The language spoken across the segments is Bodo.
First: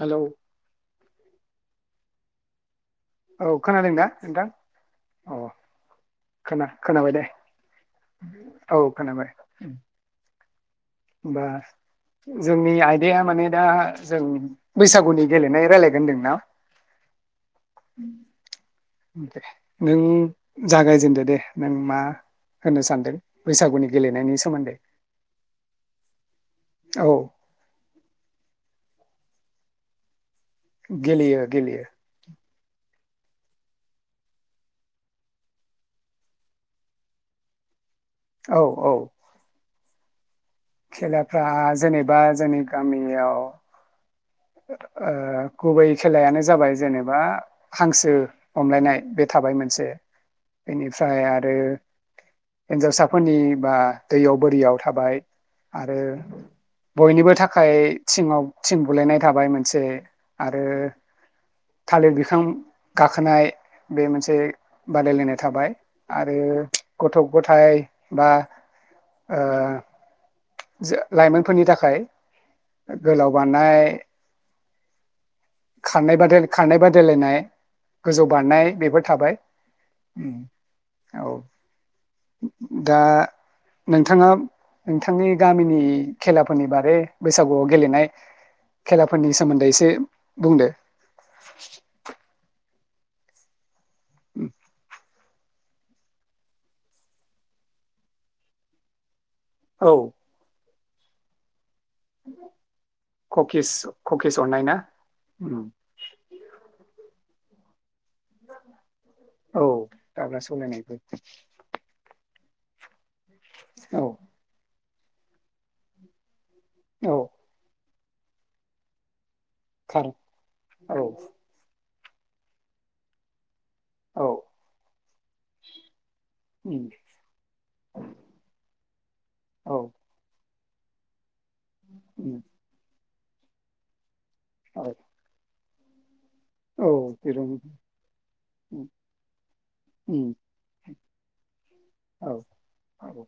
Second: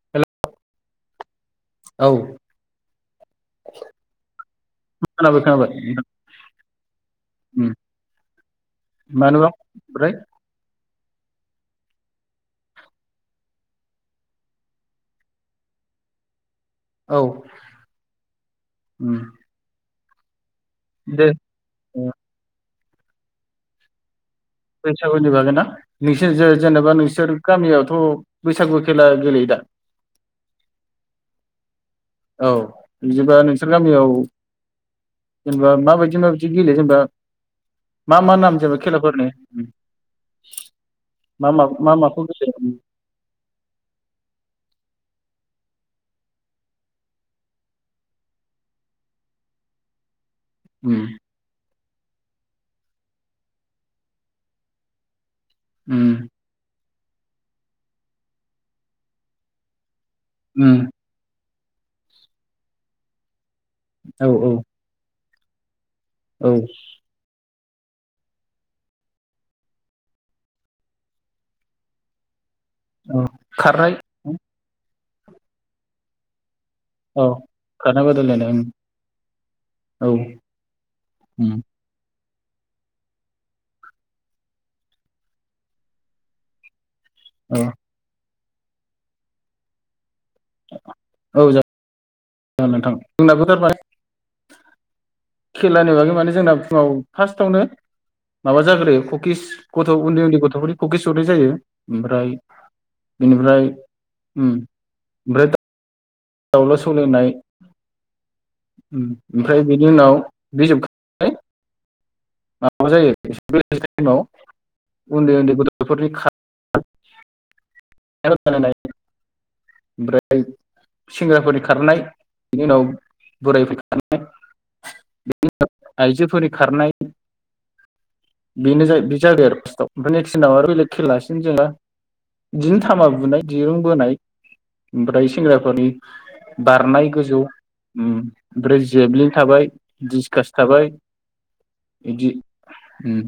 हेलौ हेल' औ औ खोनादों दा नोंथां औ खोनाबाय खोनाबाय खोना खोनाबाय दे औ खोनाबाय मानोबा ओमफ्राय होमबा जोंनि आयदाया माने दा जों बैसागुनि गेलेनाय रायलायगोन होनदोंना औ उम उमदे नों जागायजेनदो दे नों मा होनो सानदों बैसागुनि गेलेनायनि सा फैसागुनि बागैना? नोंसोर जे-जेनेबा औ नोंसोर गामियावथ औ बैसागु खेला गेलेयो दा? गेलेयो गेलेयो औ बिदिबा नोंसोर गामियाव जेनेबा माबायदि माबायदि गेले जेनेबा मा मा नाम औ जेनेबा औ खेलाफोरनि? खेलाफ्रा मा मा मा जेनेबा माखौ गेलेयो जोंनि गामियाव ओ गुबै खेलायानो जाबाय जेनेबा हांसो हमलायनाय बे थाबाय मोनसे उम एनिफ्राय आरो हिनजावसा फोरनि बा दैयाव बोरियाव थाबाय आरो उम बयनिबो थाख खाय थिङाव थिं बुलायनाय थाबाय मोनसे आरो उम थालिर बिफां गाखोनाय बे औ मोनसे औ बादायलायनाय थाबाय आरो औ गथ' गथाय बा ओ जो लाइमोनफोरनि थाखाय औ गोलाव बारनाय खारनाय खारनाय बादाय खारनाय औ बादायलायनाय खारनाय गोजौ बादायलायनाय बारनाय बेफोर थाबाय औ औ। दा नोंथाङा नोंथांनि गामिनि खेलाफोरनि बारै औ बैसागुआव गेलेनाय खेलाफोरनि सोमोन्दै एसे बुंदो। औ [unintelligible] उम खेलानि बागै माने जोंना फुङाव फार्स्टआवनो माबा जाग्रोयो ख किस औ गथ' उन्दै उन्दै गथ'फोरनि हुखि सुरि जायो। ओमफ्राय बेनिफ्राय ककिस ककिस उम अरनाय ना ओमफ्राय उम दावउला सौलायनाय। ओमफ्राय औ बेनि उनाव दाब्ला बे सौलायनायबो जोबखांनानै [unintelligible] [unintelligible] औ उन्दै उन्दै गथ'फोरनि खार औ [unintelligible] खार ओमफ्राय औ सेंग्राफोरनि खारनाय बिनि उनाव बोरायफोरनि खारनाय औ बिनि उनाव आइजोफोरनि उम खारनाय बेनो जायो बे जगोरो औ फार्स्टआव आमफाय नेक्स दिनाव आरो बेेलेग खेला [unintelligible] उम बुनाय दिरुं बोनाय औ आमफ्राय सेंग्रा फोरनि औ बारनाय गोजौ दिरुं उम ओमफ्राय जेब्लिं थाबाय उम दिडिसकास थाबाय। बिदि औ उम औ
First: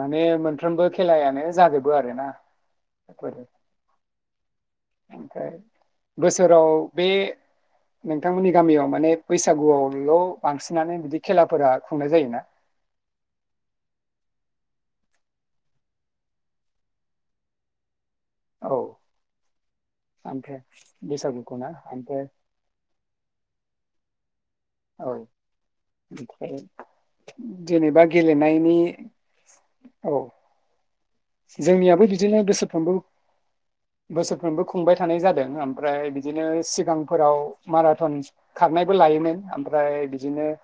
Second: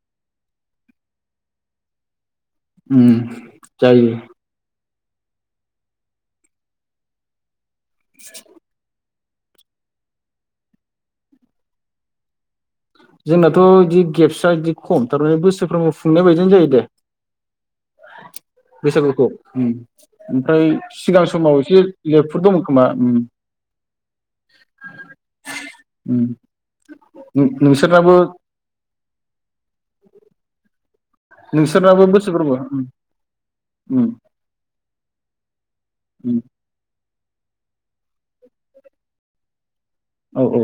माने मोनफ्रोमबो खेलायानो जाजोबो आरोना उम बेफोरो जायो ओमफ्राय बोसोराव बे नोंथांमोननि गामियाव माने बैसागुआवल' बांसिनानो बिदि खेलाफोरा खुंनाय जायोना? जोंनाथ' बिदि गेप्सआ बिदि खम थारमाने बोसोरफ्रोमबो खुंनाय बायदियानो जायो दे औ बैसागुखौ ओमफ्राय सिगां बैसागुखौ समाव ना एसे ओमफ्राय लिरफुद दङ खोमा औ उम [unintelligible] जेनेबा नोंसोरनाबो गेलेनायनि औ जोंनियाबो नोंसोरनाबो बिदिनो बोसोरफोरबो उम बोसोरफ्रोमबो बोसोरफ्रोमबो खुंबाय थानाय जादों ओमफ्राय उम उम बिदिनो सिगां फोराव माराथन खारनायबो लायोमोन ओमफ्राय औ औ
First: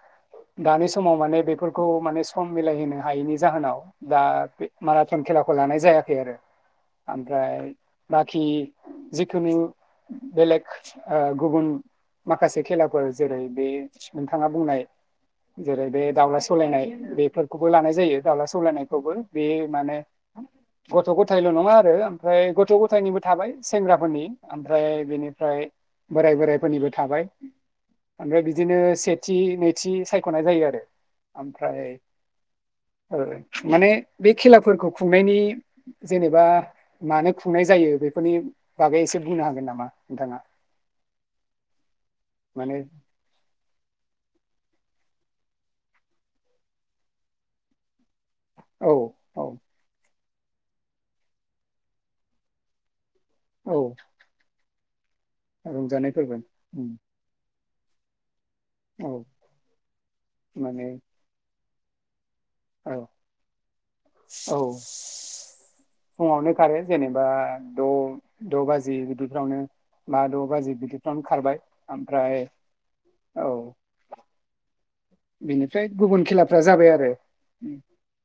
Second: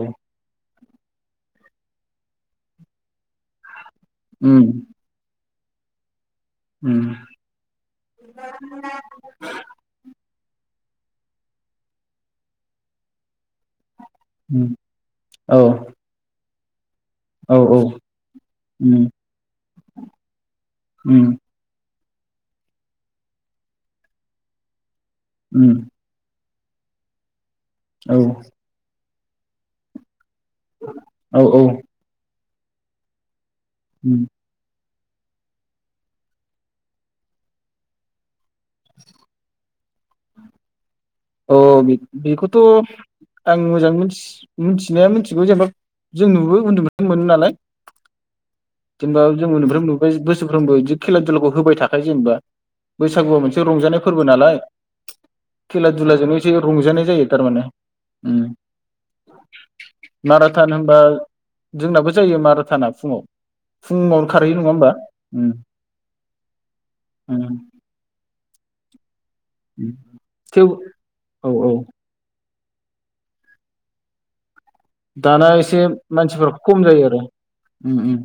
[unintelligible] समाव माने बेफोरखौ माने सम मिलायहोनो हायैनि जाहोनाव दा उम [unintelligible] खौ लानाय जायाखै आरो उम ओमफ्राय बाखि जिखुनु बेलेग गुबुन माखासे खेलाफोर जेरै नोंथाङा उम बुंनाय औ जेरै बे दउला - सौलायनाय औ बेफोरखौबो औ लानाय जायो दाउला उम सौलायनायखौबो बे माने गथ' उम गथायल' नङा आरो ओमफ्राय गथ' गथायनिबो थाबाय सेंग्राफोरनि ओमफ्राय बेनिफ्राय उम बोराय बोराय फोरनिबो थाबाय औ ओमफ्राय बिदिनो से नैथि [unintelligible] सायखनाय जायो आरो औ औ ओमफ्राय औ माने उम बे खेलाफोरखौ खुंनायनि जेनेबा मानो खुंनाय जायो बेफोरनि बागै एसे बुंनो हागोन नामा नोंथाङा अ बेखौथ' माने आं मोजां मोन मिथिनाया मिथिगौ जेनेबा जों नुबो उन्दुनो मोनो नालाय औ जेनबा औ जों मोनफ्रोम नुबाय बोस बोसोरफ्रोमबो बिदि खेला दुलाखौ होबाय थाखायो जेनेबा बैसागुआ मोनसे रंजानाय फोरबो नालाय आरो जा बिदिनो एसे रंजानाय जायो थार उम औ माराथान माने होनोबा जोंनाबो जायो मार थाना औ फुङाव फुङावनो खारहैयो औ नङा होमबा उम फुङावनो खारो जेनेबा उम द द' बाजि बिदिफ्रावनो बा द' थेव बाजि बिदि औ खारबाय औ ओमफ्राय औ दाना एसे बिनिफ्राय गुबुन मानसिफोर खेलाफ्रा खम जाबाय जायो आरो उम उम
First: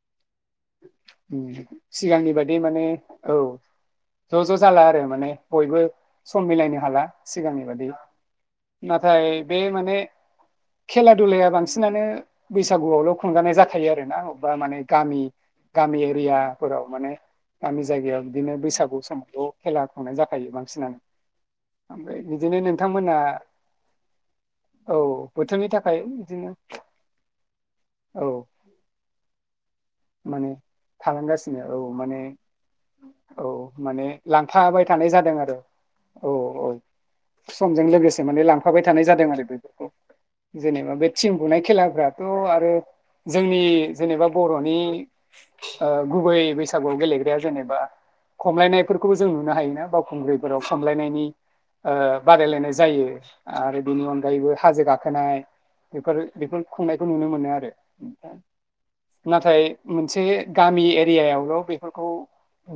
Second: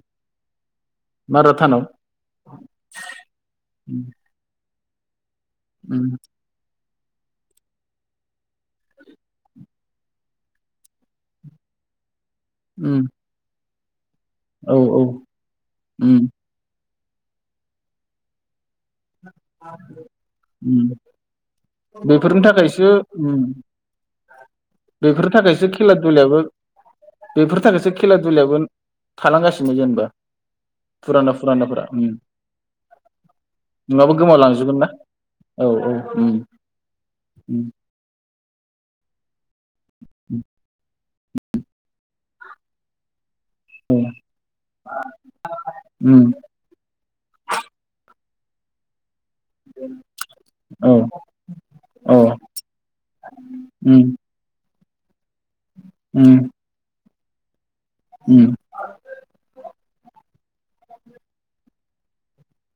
माराथानाव सिगांनि बादि माने औ उम ज' ज' जाला आरो माने बयबो उम सम मिलायनो हाला सिगांनि बादि नाथाय बे माने खेला दुलाया बांसि बांसिनानो उम बैसागुआवल' खुंजानाय जा थायो आरोना आंनाव बा औ माने औ गामि गामि उम एरियाफोराव माने गामि जायगायाव बिदिनो बैसागु समावल' खेला खुंनाय जाखायो उम बांसिनानो ओमफ्राय बेफोरनि बिदिनो थाखायसो नोंथांमोना उम औ बोथोरनि थाखाय बिदिनो बेफोर थाखायसो खेला औ दुलायावबो थालांगासिनो गोजोन माने थालांगासिनो औ उम माने औ माने नङाबा गोमालांजोबगोन लांफाबाय ना थानाय जादों आरो औ औ उम औ समजों लोगोसे माने लांफाबाय थानाय जादों आरो जेनेबा बे थिं बुनाय खेलाफ्रा औ आरो जोंनि जेनेबा बर'नि उम गुबै बैसागुआव गेलेग्राया जेनेबा खमलायनायफोरबो बो जों नुनो हायोना बावखुंग्रिफोराव औ खमलायनायनि औ बादायलायनाय जायो आरो बेनि उम अनगायैबो हाजो गाखो खोनानाय बेफोर उम बेफोर खुंनाय खौ नुनो मोनो आरो उम नाथाय मोनसे गामि एरियायावल' बेफोरखौ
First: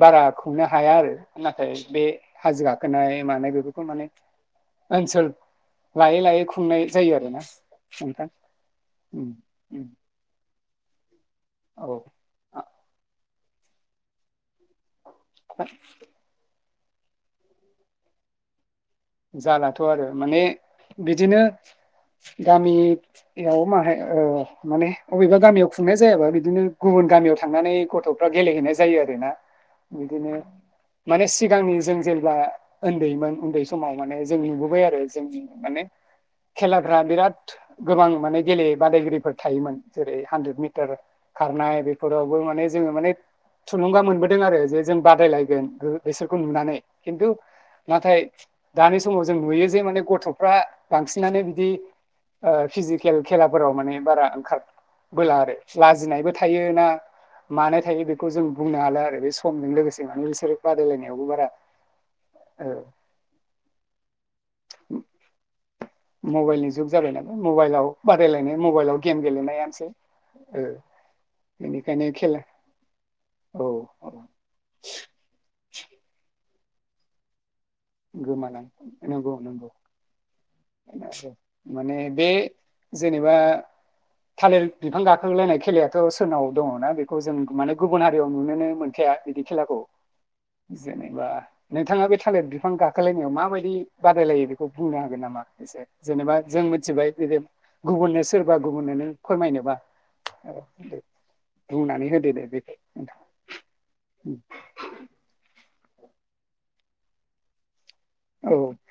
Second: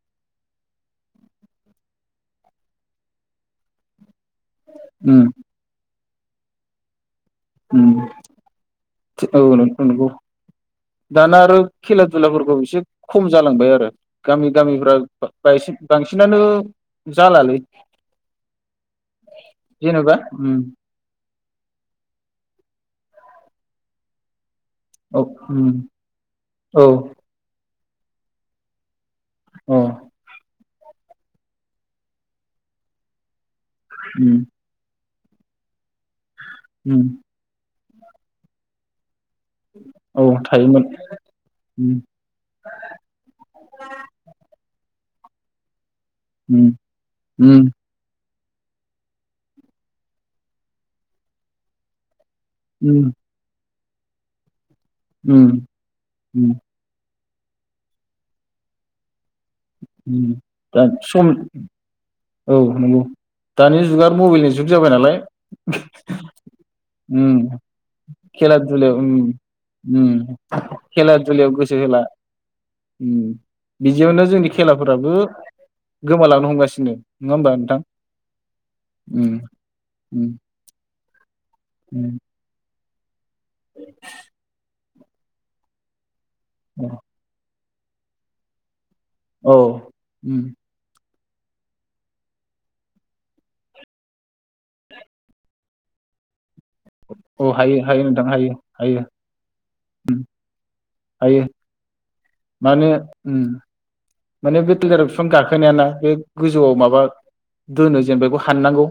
बारा खुंनो हाया आरो नाथाय बे हाजो गाखोनाय मानाय बेफोरखौ माने उम ओनसोल। लायै लायै खुंनाय जायो आरोना। उम नोंथां औ नंगौ नंगौ। दाना आरो औ खेला दुलाफोरखौ एसे। खम जालांबाय आरो गामि। गामिफोराव बांसिनानो। जालालै। जालाथ' आरो जेनेबा माने उम बिदिनो। गामियाव माहाय ओ माने औ अबेबा गामियाव उम खुंनाय जायाबा बिदिनो औ गुबुन गामियाव थांनानै। गथ'फ्रा गेलेहैनाय जायो। बेना औ बिदिनो। माने सिगांनि जों जेब्ला उन्दैमोन उन्दै। समाव माने जों उम नुबोबाय आरो। जों माने खेलाफ्रा उम बिराद। गोबां माने गेले बादायगिरिफोर थायोमोन जेरै औ हानद्रेद थायोमोन मिटार खारनाय उम बेफोरावबो माने जोंओ माने थुलुंगा मोनबोदों आरो ओरैजाय जों बादायलायगोन। बिसोरखौ उम नुनानै खिन्थु उम नाथाय दानि समाव जों नुयो जे माने गथ'फ्रा बांसिनानो बिदि ओ उम फिजिकेल खेलाफोराव माने बारा ओंखार। बोला‌ उम आरो लाजिनायबो उम थायो ना मानो थायो बेखौ जों बुंनो हाला आरो बे समजों लोगोसे माने उम बिसोरो दा बादायलायनायावबो सम बारा औ ओ नंगौ। दानि जुगा मबाइलनि जुग जाबाय नालाय। मबाइलनि जुग जाबाय नालाय उम मबाइलाव बादायलायनाय खेला मबाइलाव दुलायाव उम गेम गेलेनायानोसै उम ओ खेला दुलायाव गोसो होला बेनिखायनो खेला उम औ औ बिदियावनो जोंनि खेलाफोराबो गोमालां नो हमगासिनो। नंआ होमबा नोंथां? गोमालां नंगौ उम नंगौ। उम [unintelligible] माने उम बे जेनेबा थालिर बिफां गाखोलायनाय खेलायाथ' सोरनाव दङ ना बेखौ जों माने गुबुन हारियाव नुनोनो मोन खाया बिदि औ खेलाखौ उम जेनेबा नोंथाङा बे थालिर बि बिफां गाखोलायनायाव माबायदि बादायलायो बेखौ बुंनो हागोन नामा एसे जेनेबा जों मिथिबाय बिदि औ हायो हायो गुबुननो नोंथां हायो सोरबा हायो गुबुननोनो फोरमायनोबा हायो। नै हो माने उम माने बे थालेर बिफां गाखोनाया ना? बे गोजौआव माबा दोनो जेनेबा बेखौ औ हाननांगौ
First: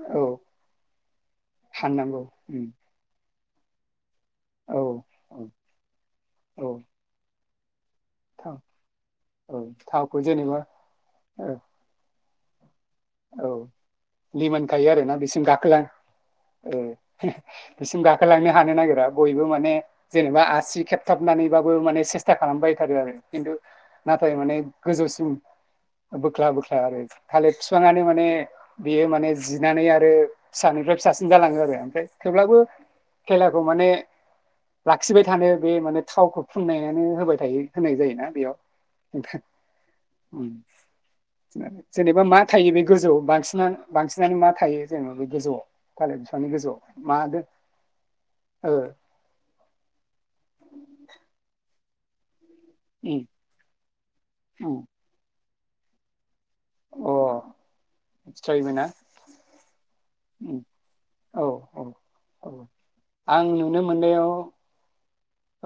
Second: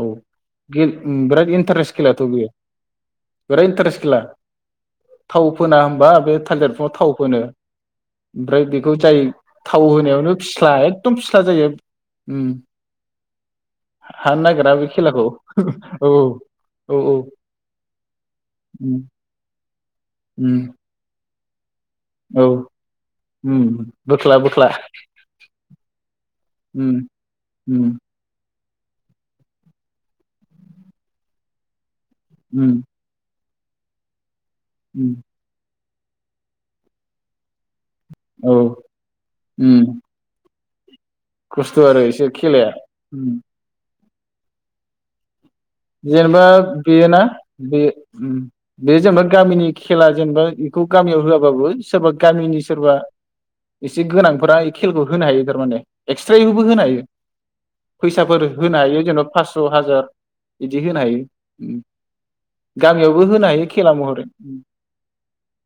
औ बियो बिराद इन्टारेस्ट खेलाथ' हाननांगौ बेयो। उम, बिराद इन्टारेस्ट खेला। औ थाव औ फोना होमबा बे थालिर बिफाङाव थाव फोनो। औ ओमफ्राय बेखौ जाय औ थाव थावखौ होनायावनो जेनेबा फिस्ला एखदम फिस्ला औ जायो। उम। औ हानो नागिरा बे लिमोनखायो आरोना खेलाखौ बेसिम गाखोलां औ औ हो बिसिम गाखोलांनो हानो उम नागिरा बयबो माने जेनेबा उम आसि खेबथाब नैबा बयबो माने सेस्था औ खालामबाय थारो आरो खिन्थु उम नाथाय बोख्ला माने बोख्ला गोजौसिम बोख्ला-बोख्ला उम आरो थालिर उम फिफांआनो माने बेयो माने जिनानै आरो फिसानिफ्राय फिसासिन जालाङो आरो ओमफ्राय थेवब्लाबो उम खेलाखौ माने उम लाखिबाय थानो बे माने थावखौ फुननायानो होबाय थायो। होनाय जायोना औ बेयाव उम उम्म। खस्थ' आरो जेनेबा एसे मा खेलाया थायो बे गोजौ उम बांसिना बांसिनानो मा थायो जेनेबा बे गोजौआव? थालिर जेनेबा बिफांनि गोजौआव बेयो मा ना दो बे ओ बे जेनेबा गामिनि खेला जेनेबा बेखौ गामियाव होआबाबो सोरबा गामिनि सोरबा उम एसे गोनांफोरा ए खेलखौ होनो हायो। माने स्रायैबो होनो हायो उम अ फैसाफोर होनो स्ट्रयबोना हायो जेन'बा पास्स' हाजार बिदि होनो हायो औ ओम औ औ गामियावबो आं होनो हायो नुनो खेला महरै मोननायाव ओम।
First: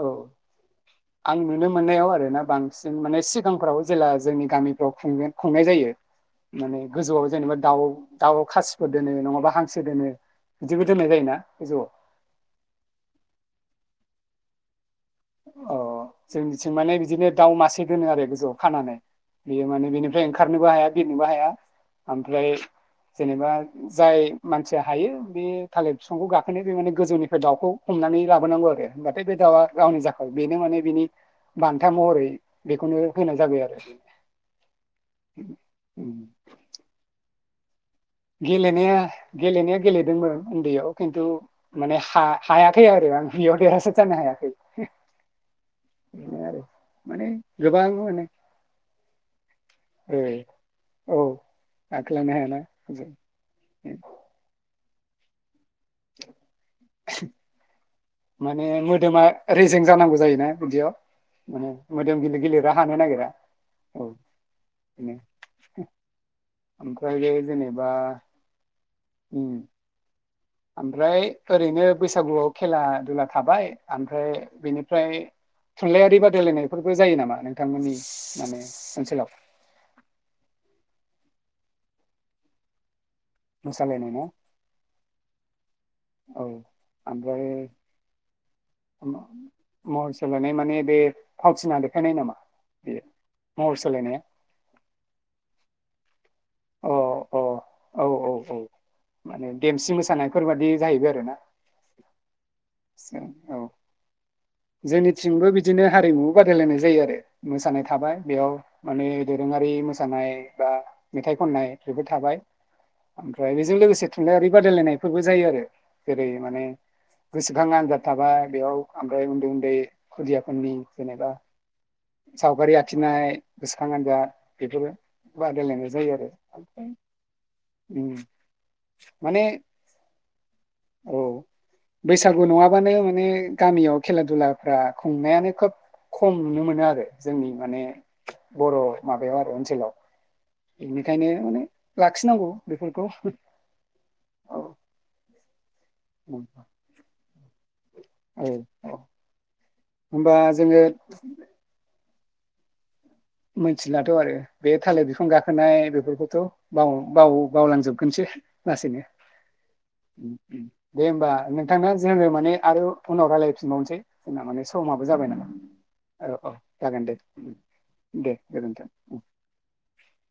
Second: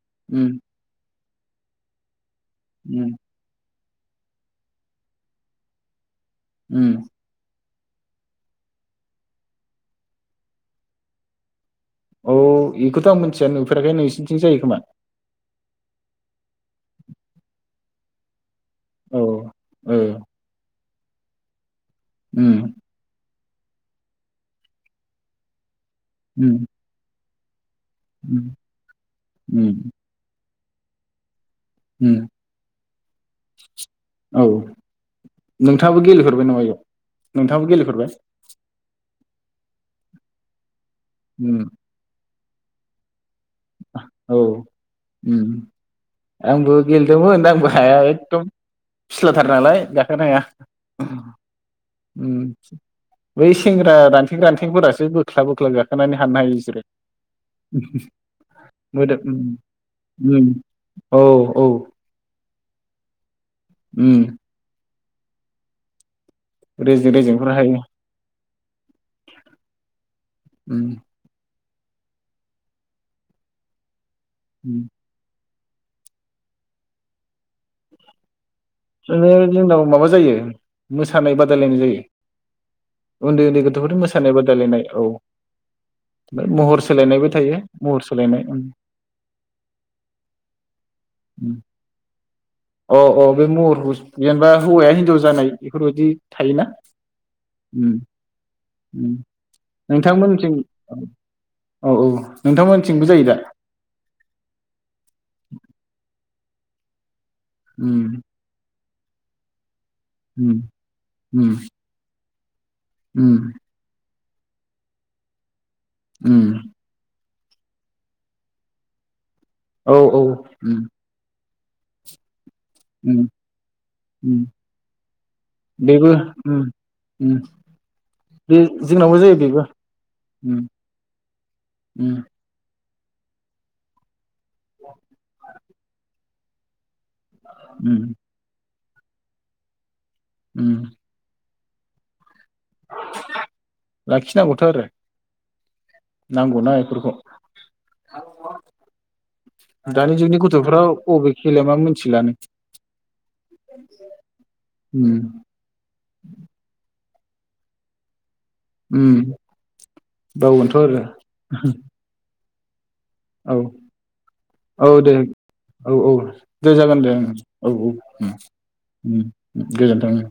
औ उम्म। आं नुनो मोन्नायाव आरोना बांसिन माने सिगांफोर जेला जोंनि गामिफ्राव खुंगोन खुंनाय जायो माने उम गोजौआव जेनेबा [unintelligible] दाउ खासिफोर दोनो नङाबा हांसो दोनो बिदिबो दोननाय जायोना। औ बेखौथ' आं मिथिया नुफेराखै नोंसिनिथिं जायो खोमा। अ जोंनिथिं माने बिदिनो दाउ मासे दोनो आरो। खानानै औ बियो माने औ बेनिफ्राय ओंखारनोबो हाया बिरनोबो हाया ओमफ्राय उम जेनेबा जाय मानसिया हायो बे थालिर बिफांखौ गाखोनो उम बे माने गोजौनि बे दाउखौ हमनानै उम लाबोनांगौ आरो होनबाथाय बे दाउआ गावनि बेनो माने बिनि बान्था उम महरै बेखौनो होनाय जाबाय आरो। औ नोंथाबो गेलेफेरबाय? गेलेनाया गेलेनाया गेलेदोंमोन उन्दैयाव। खिन्थु उम माने हा हायााखै आरो आं बियाव देरहासार जानो औ हायाखै। उम बेनो आरो आंबो माने गेलेदोंमोन आंबो गोबां हाया माने एकदम फिस्लाथार नालाय गाखोनो ओ हाया औ आख्लायनो उम हायाना जों बै सेंग्रा रान्थें रान्थेंफोरास सो ख्लाब-ख्लाब जानो खोनानै हान्नो हायो इसोरो माने मोदोमा रेजें जानांगौ उम जायोना बिदियाव औ औ माने मोदोम गिलिर गिलिर या हानो नागेरा उम इनो हो रेजें आमफ्राय रेजेंफोराहाय उम जेनेबा उम आमफ्राय ओरैनो बैसागुआव खेला दुला थाबाय आम फ्राय उम बेनिफ्राय थुनलाइयारि बादायलायनायफोरबो जायो नामा नोंथांमोननि माने ओनसोलाव माने जोंनाव माबा जायो मोसानाय बादायलायनाय जायो। उन्दै उन्दै गथ'फोरनि मोसालायनाय ना मोसानाय बादायलायनाय औ औ माय महर सोलायनायबो ओमफ्राय थायो महर सोलायनाय उम महर सोलायनाय माने बे उम फावथिना देखायनाय नामा बे औ औ बे महर मह खौज सोलायनाया जेनेबा हौवाया हिनजाव जानाय इफोर बादि थायोना? अ अ उम औ औ औ उम माने देमसि नोंथांमोनथिम मोसानायफोरबादि औ जाहैबाय आरोना औ औ नोंथांमोन थिंबो जायो दा? औ जोंनिथिंबो बिदिनो हारिमु बादायलायनाय जायो आरो। मोसानाय थाबाय उम बेयाव माने दोरोंङारि मोस सानाय उम बा मेथाइ उम खननाय बेफोर थाबाय उम आमफ्रायाइ बेजों लोगोसे थुनलाइयारि बादायलायनायफोरबो जायो आरो जेरै उम माने गोसोखां आनजाद थाबाय बेयाव उन्दै उन्दै औ औ खुदैयाफोरनि उम जेनेबा सावगारि उम आखिनाय, गोसोखां आनजाद उम बेफोर बादायलायनाय बेबो जायो आरो उम उम उम बे जोंनावबो जायो माने बेबो उम औ उम बैसागु नङा [unintelligible] माने गामियाव खेला दुलाफ्रा खुंनायानो खोब खम नुनो मोनो आरो जोंनि माने उम बर' माबायाव आरो ओनसोलाव। उम एनिखायनो माने लाखि नांगौ। बेफोरखौ औ। औ नांगौ ना इफोरखौ। औ दानि होमबा जुगनि जोङो गथ'फ्रा अबे खेलाया मा मिथिलानो। मोनथिलाथ' आरो बे थालिर उम बिफां गाखोनाय बेफोरखौथ' बावो। बावो बावलांजोबगोनसो। लासैनो। उम उम उम बावगोनथ' आरो दे होमबा नोंथाङा जोङो माने आरो फनाव औ रायलायफिनबावनोसै जोंना माने औ समाबो दे जाबाय नामा औ औ दे जागोन दे ओं औ औ दे। उम गोजोन्थों उम गोजोनथों ओं।